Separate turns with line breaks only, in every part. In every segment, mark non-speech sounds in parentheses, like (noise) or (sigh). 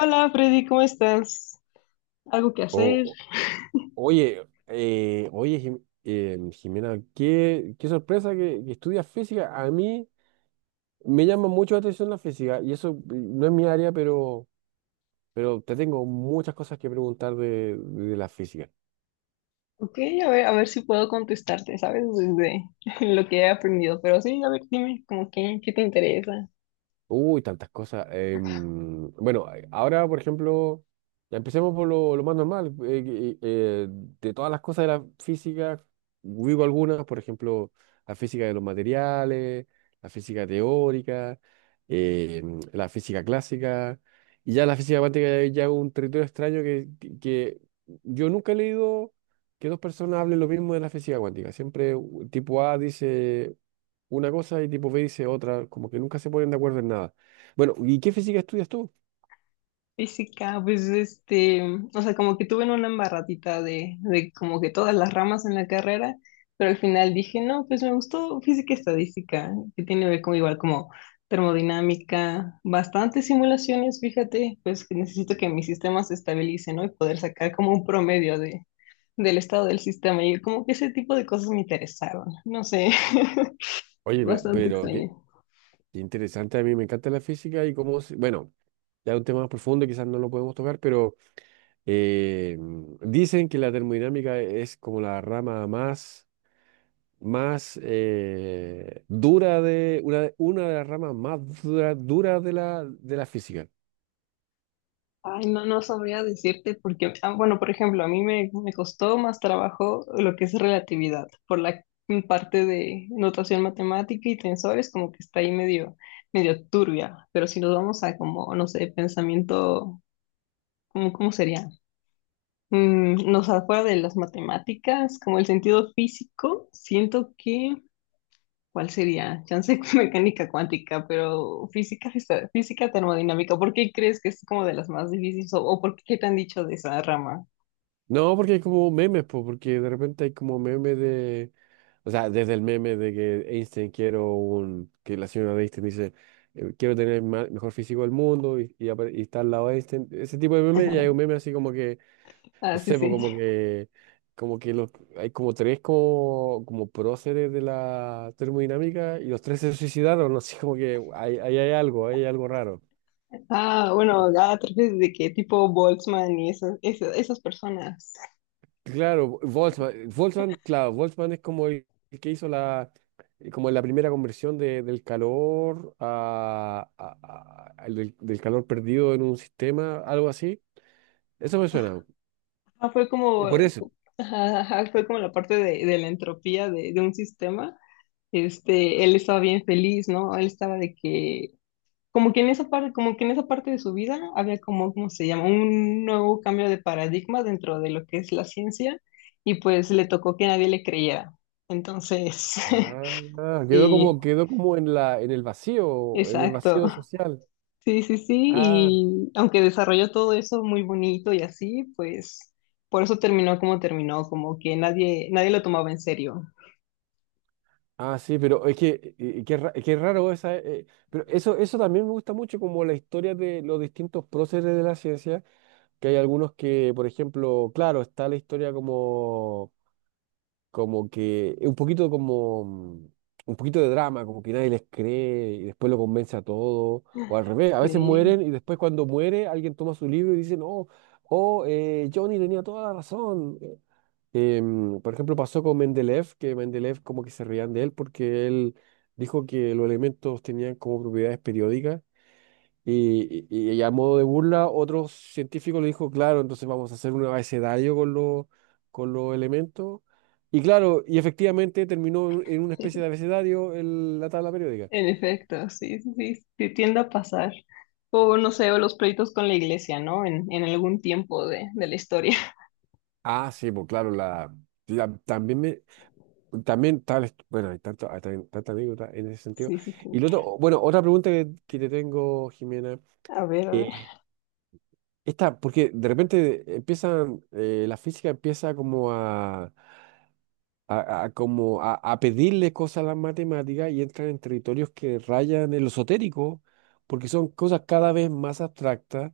Hola Freddy, ¿cómo estás? ¿Algo que
O-
hacer?
o- oye, Jimena, qué sorpresa que estudias física. A mí me llama mucho la atención la física y eso, no es mi área, pero te tengo muchas cosas que preguntar de la física.
Ok, a ver si puedo contestarte, ¿sabes? Desde (laughs) lo que he aprendido. Pero sí, a ver, dime, como que, ¿qué te interesa?
Uy, tantas cosas. Bueno, ahora, por ejemplo, ya empecemos por lo más normal. De todas las cosas de la física, vivo algunas, por ejemplo, la física de los materiales, la física teórica, la física clásica, y ya la física cuántica ya es un territorio extraño que yo nunca he leído que dos personas hablen lo mismo de la física cuántica. Siempre tipo A dice una cosa y tipo B dice otra, como que nunca se ponen de acuerdo en nada. Bueno, ¿y qué física estudias tú?
Física, pues este, o sea, como que tuve en una embarradita de como que todas las ramas en la carrera, pero al final dije, no, pues me gustó física y estadística, que tiene que ver con igual como termodinámica, bastantes simulaciones, fíjate, pues que necesito que mi sistema se estabilice, ¿no? Y poder sacar como un promedio de, del estado del sistema, y como que ese tipo de cosas me interesaron, no sé, (laughs)
Oye,
bastante
pero
extraño.
qué interesante. A mí me encanta la física y bueno, ya es un tema más profundo, quizás no lo podemos tocar, pero eh, dicen que la termodinámica es como la rama más dura, de, una, de las ramas más dura de de la física.
Ay, no, no sabría decirte porque, ah, bueno, por ejemplo, a mí me costó más trabajo lo que es relatividad, por la parte de notación matemática y tensores, como que está ahí medio, medio turbia, pero si nos vamos a como, no sé, pensamiento, ¿cómo, cómo sería? No sé, fuera de las matemáticas, como el sentido físico, siento que ¿cuál sería? Chance (laughs) mecánica cuántica, pero física, física termodinámica. ¿Por qué crees que es como de las más difíciles? O por qué te han dicho de esa rama?
No, porque hay como memes, porque de repente hay como memes. De, o sea, desde el meme de que Einstein quiero un, que la señora de Einstein dice: «Quiero tener el mejor físico del mundo», y está al lado de Einstein, ese tipo de memes. Y hay un meme así como que,
Ah,
no
sí,
sé, po,
sí. (laughs)
como que los, hay como tres, como próceres de la termodinámica, y los tres se suicidaron. (laughs) no sé, como que hay, ahí hay algo raro.
Ah, bueno, ah, te refieres de que tipo Boltzmann y esas personas.
Claro, Volkswagen, Volkswagen, claro, Volkswagen es como el que hizo la, como la primera conversión del calor a- al del, del calor perdido en un sistema, algo así. Eso me suena.
Ah, fue como,
Y por eso.
ajá, ajá, fue como la parte de la entropía de un sistema. Este, él estaba bien feliz, ¿no? Él estaba de que como que en esa parte, como que en esa parte de su vida había como, ¿cómo se llama? Un nuevo cambio de paradigma dentro de lo que es la ciencia y pues le tocó que nadie le creyera. Entonces, (laughs)
Ah,
sí,
quedó como en en el
exacto.
vacío social.
Sí, sí, sí.
Ah,
Y aunque desarrolló todo eso muy bonito y así, pues por eso terminó, como que nadie, nadie lo tomaba en serio.
ah, sí, pero es que, qué raro esa. Pero eso, también me gusta mucho, como la historia de los distintos próceres de la ciencia, que hay algunos que, por ejemplo, claro, está la historia como, como que, un poquito como, mm, un poquito de drama, como que nadie les cree y después lo convence a todo, o al revés: a veces
Sí.
mueren y después, cuando muere alguien, toma su libro y dice: «No, oh, Johnny tenía toda la razón». Por ejemplo, pasó con Mendeleev, que Mendeleev, como que se reían de él porque él dijo que los elementos tenían como propiedades periódicas, y a modo de burla, otro científico le dijo: «Claro, entonces vamos a hacer un abecedario con con los elementos». Y claro, y efectivamente terminó en una especie de abecedario la tabla periódica.
En efecto, sí, sí, sí, sí, tiende a pasar. O no sé, o los pleitos con la iglesia, ¿no? En algún tiempo de la historia. (laughs)
Ah, sí, pues claro, la- también me, también tal, bueno, hay tanta anécdota en ese sentido.
Sí, sí,
Y
sí.
lo otro, bueno, otra pregunta que te tengo, Jimena.
A ver, a ver,
eh, Esta: porque de repente la física empieza como a pedirle cosas a las matemáticas y entran en territorios que rayan en lo esotérico, porque son cosas cada vez más abstractas.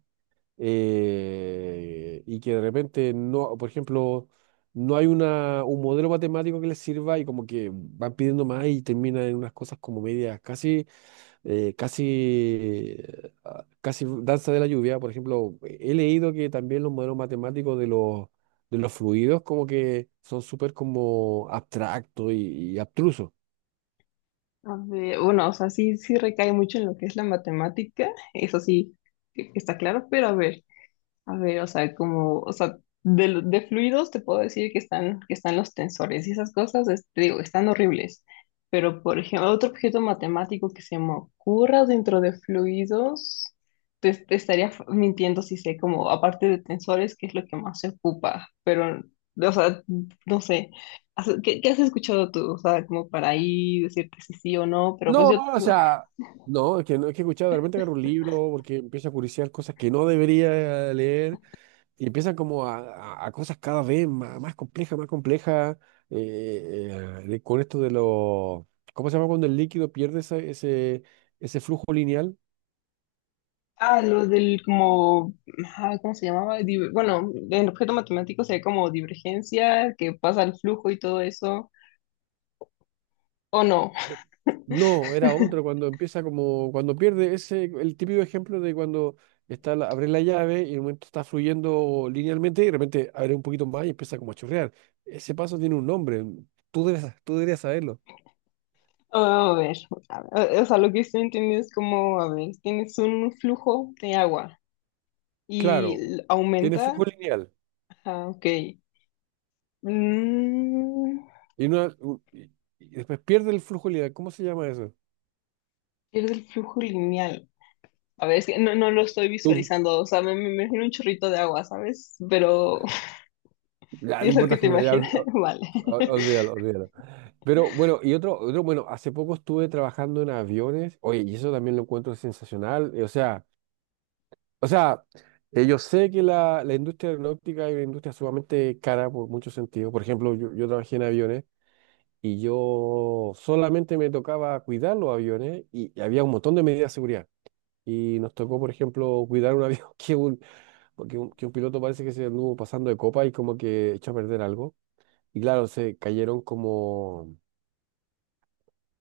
Y que de repente no, por ejemplo, no hay un modelo matemático que les sirva, y como que van pidiendo más y terminan en unas cosas como medias, casi danza de la lluvia. Por ejemplo, he leído que también los modelos matemáticos de los fluidos, como que son súper como abstractos y abstrusos.
a ver. Bueno, o sea, sí, sí recae mucho en lo que es la matemática, eso sí, que está claro, pero a ver, a ver, o sea, como, o sea, de, de fluidos te puedo decir que están los tensores y esas cosas, te digo, están horribles. Pero, por ejemplo, otro objeto matemático que se me ocurra dentro de fluidos, te estaría mintiendo si sé, como, aparte de tensores, qué es lo que más se ocupa. Pero, o sea, no sé, ¿qué, qué has escuchado tú? O sea, como para ahí decirte si sí o no, pero pues
No,
yo,
no, o sea, no, es que he escuchado, de repente agarro un libro porque empiezo a curiosear cosas que no debería leer, y empiezan como a cosas cada vez más, más complejas, más complejas. eh, con esto de los, ¿cómo se llama cuando el líquido pierde ese, ese, flujo lineal?
ah, lo del como, ah, ¿cómo se llamaba? Bueno, en objeto matemático se ve como divergencia, que pasa el flujo y todo eso, o no.
Eh, No, era otro,
(laughs)
cuando cuando pierde, ese, el típico ejemplo de cuando abre la llave y en un momento está fluyendo linealmente y de repente abre un poquito más y empieza como a chorrear. Ese paso tiene un nombre, tú deberías saberlo.
Oh, a ver, a ver, o sea, lo que estoy entendiendo es como, a ver, tienes un flujo de agua y
Claro, tiene
aumenta,
flujo lineal,
ajá, ok, mm,
y, una- u- y- y después pierde el flujo lineal. ¿Cómo se llama eso?
pierde el flujo lineal. A ver, es que no, no lo estoy
Tú-
visualizando, o sea, me imagino un chorrito de agua, ¿sabes? Pero (laughs)
ya,
si
no
es lo que
importa,
te
que me la ya,
imaginas, (laughs) vale.
olvídalo, olvídalo. Pero bueno, y otro, bueno, hace poco estuve trabajando en aviones, oye, y eso también lo encuentro sensacional. O sea, yo sé que la industria aeronáutica es una industria sumamente cara por muchos sentidos. Por ejemplo, yo trabajé en aviones, y yo solamente me tocaba cuidar los aviones, y había un montón de medidas de seguridad. Y nos tocó, por ejemplo, cuidar un avión (laughs) que un piloto parece que se anduvo pasando de copa y como que echó a perder algo. Y claro, se cayeron como,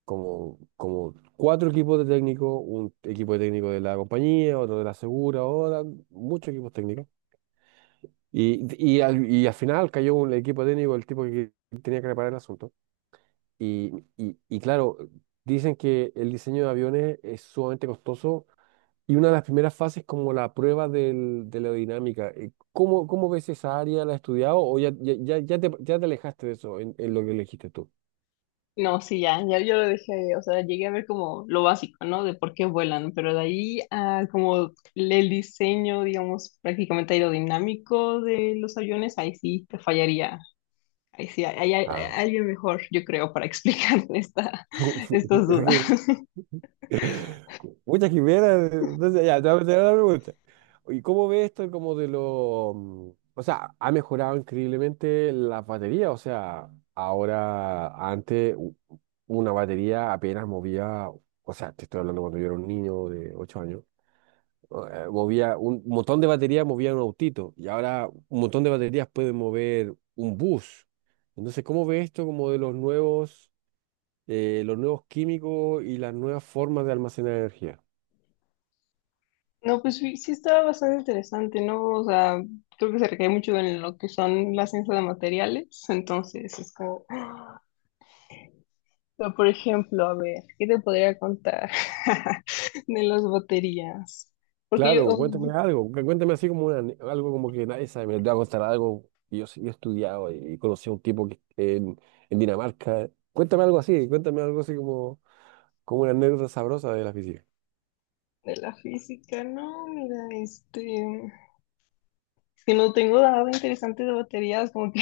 cuatro equipos de técnicos: un equipo de técnico de la compañía, otro de la segura, muchos equipos técnicos. Y y al final cayó un equipo técnico, el tipo que tenía que reparar el asunto. Y claro, dicen que el diseño de aviones es sumamente costoso, y una de las primeras fases es como la prueba de la aerodinámica. Cómo ves esa área? ¿La has estudiado, o ya te alejaste de eso en, lo que elegiste tú?
No, sí, ya, ya yo lo dejé, o sea, llegué a ver como lo básico, ¿no? De por qué vuelan, pero de ahí a como el diseño, digamos, prácticamente aerodinámico de los aviones, ahí sí te fallaría, ahí sí, hay, hay
Ah,
alguien mejor, yo creo, para (laughs) explicar esta, estas dudas.
(laughs) muchas quimeras. Entonces, ya, te voy a hacer otra pregunta. ¿Y cómo ves esto, como de O sea, ha mejorado increíblemente la batería. O sea, ahora, antes, una batería apenas movía... O sea, te estoy hablando cuando yo era un niño de 8 años. Movía un montón de baterías, movía un autito, y ahora un montón de baterías pueden mover un bus. Entonces, ¿cómo ves esto, como de los nuevos químicos y las nuevas formas de almacenar energía?
No, pues sí, sí estaba bastante interesante, ¿no? O sea, creo que se recae mucho en lo que son la ciencia de materiales, entonces es como... Pero, por ejemplo, a ver, ¿qué te podría contar (laughs) de las baterías? Porque yo,
Claro,
oh,
cuéntame algo, cuéntame así como algo como que nadie sabe, me te va a contar algo. Y yo, yo he estudiado y conocí a un tipo que en, Dinamarca. Cuéntame algo así, como una anécdota sabrosa de la física.
de la física, no, mira, este, es que no tengo nada interesante de baterías, como que,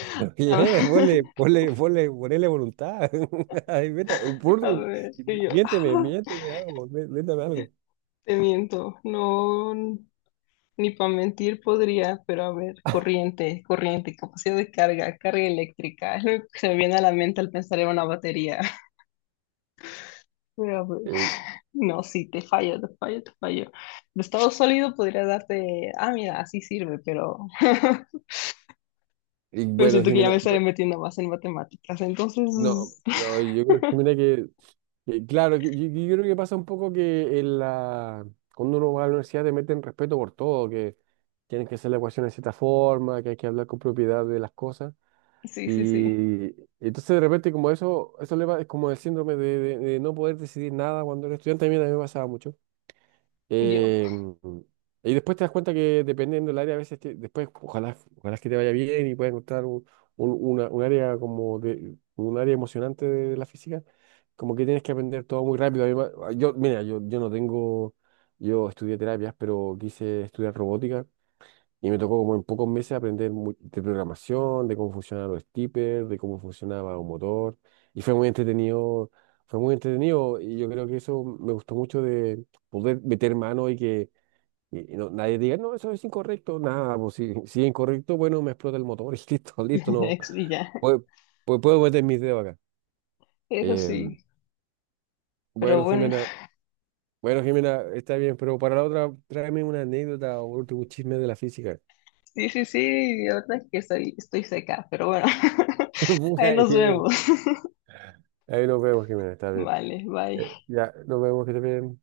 (laughs) Oye, nene, ponle,
(laughs)
ponle, ponle, ponele voluntad. (laughs) Ay,
a ver, y yo, ah,
miénteme algo, métame algo.
te miento, no, ni para mentir podría, pero a ver, corriente, corriente, capacidad de carga, carga eléctrica, (laughs) es lo que se me viene a la mente al pensar en una batería. (laughs) Pero a ver.
Eh,
No, sí, te fallo, te fallo, te fallo. De estado sólido podría darte, ah, mira, así sirve, pero, (laughs)
y
pero
bueno,
siento que ya me
Jimena,
estaré
pues,
metiendo más en matemáticas.
no,
Entonces, (laughs)
yo creo que, mira, que claro, que yo creo que pasa un poco que en la, cuando uno va a la universidad, te meten respeto por todo, que tienen que hacer la ecuación de cierta forma, que hay que hablar con propiedad de las cosas.
sí, sí, sí,
Y entonces, de repente, como eso le va, es como el síndrome de no poder decidir nada cuando eres estudiante. A mí también me pasaba mucho.
yo.
Eh, y después te das cuenta que, dependiendo del área, a veces después, ojalá, ojalá que te vaya bien y puedas encontrar un área como de, un área emocionante de la física, como que tienes que aprender todo muy rápido. Yo, mira, yo no tengo, yo estudié terapias, pero quise estudiar robótica, y me tocó como en pocos meses aprender de programación, de cómo funcionaban los steppers, de cómo funcionaba un motor. Y fue muy entretenido, fue muy entretenido. Y yo creo que eso me gustó mucho, de poder meter mano, y que nadie diga: «No, eso es incorrecto». Nada, pues si (laughs) si es incorrecto, bueno, me explota el motor (laughs) y listo, listo,
(laughs)
no.
Y ya,
Puedo, puedo meter mis dedos acá.
eso
Eh,
sí. Pero
bueno,
bueno,
Jimena, está bien, pero para la otra, tráeme una anécdota o un último un chisme de la física.
sí, sí, sí, la verdad es que estoy, estoy seca, pero bueno,
(laughs)
(laughs) ahí
Puta,
nos vemos.
ahí nos vemos, Jimena, está bien.
Vale, bye.
Ya, nos vemos, que te bien.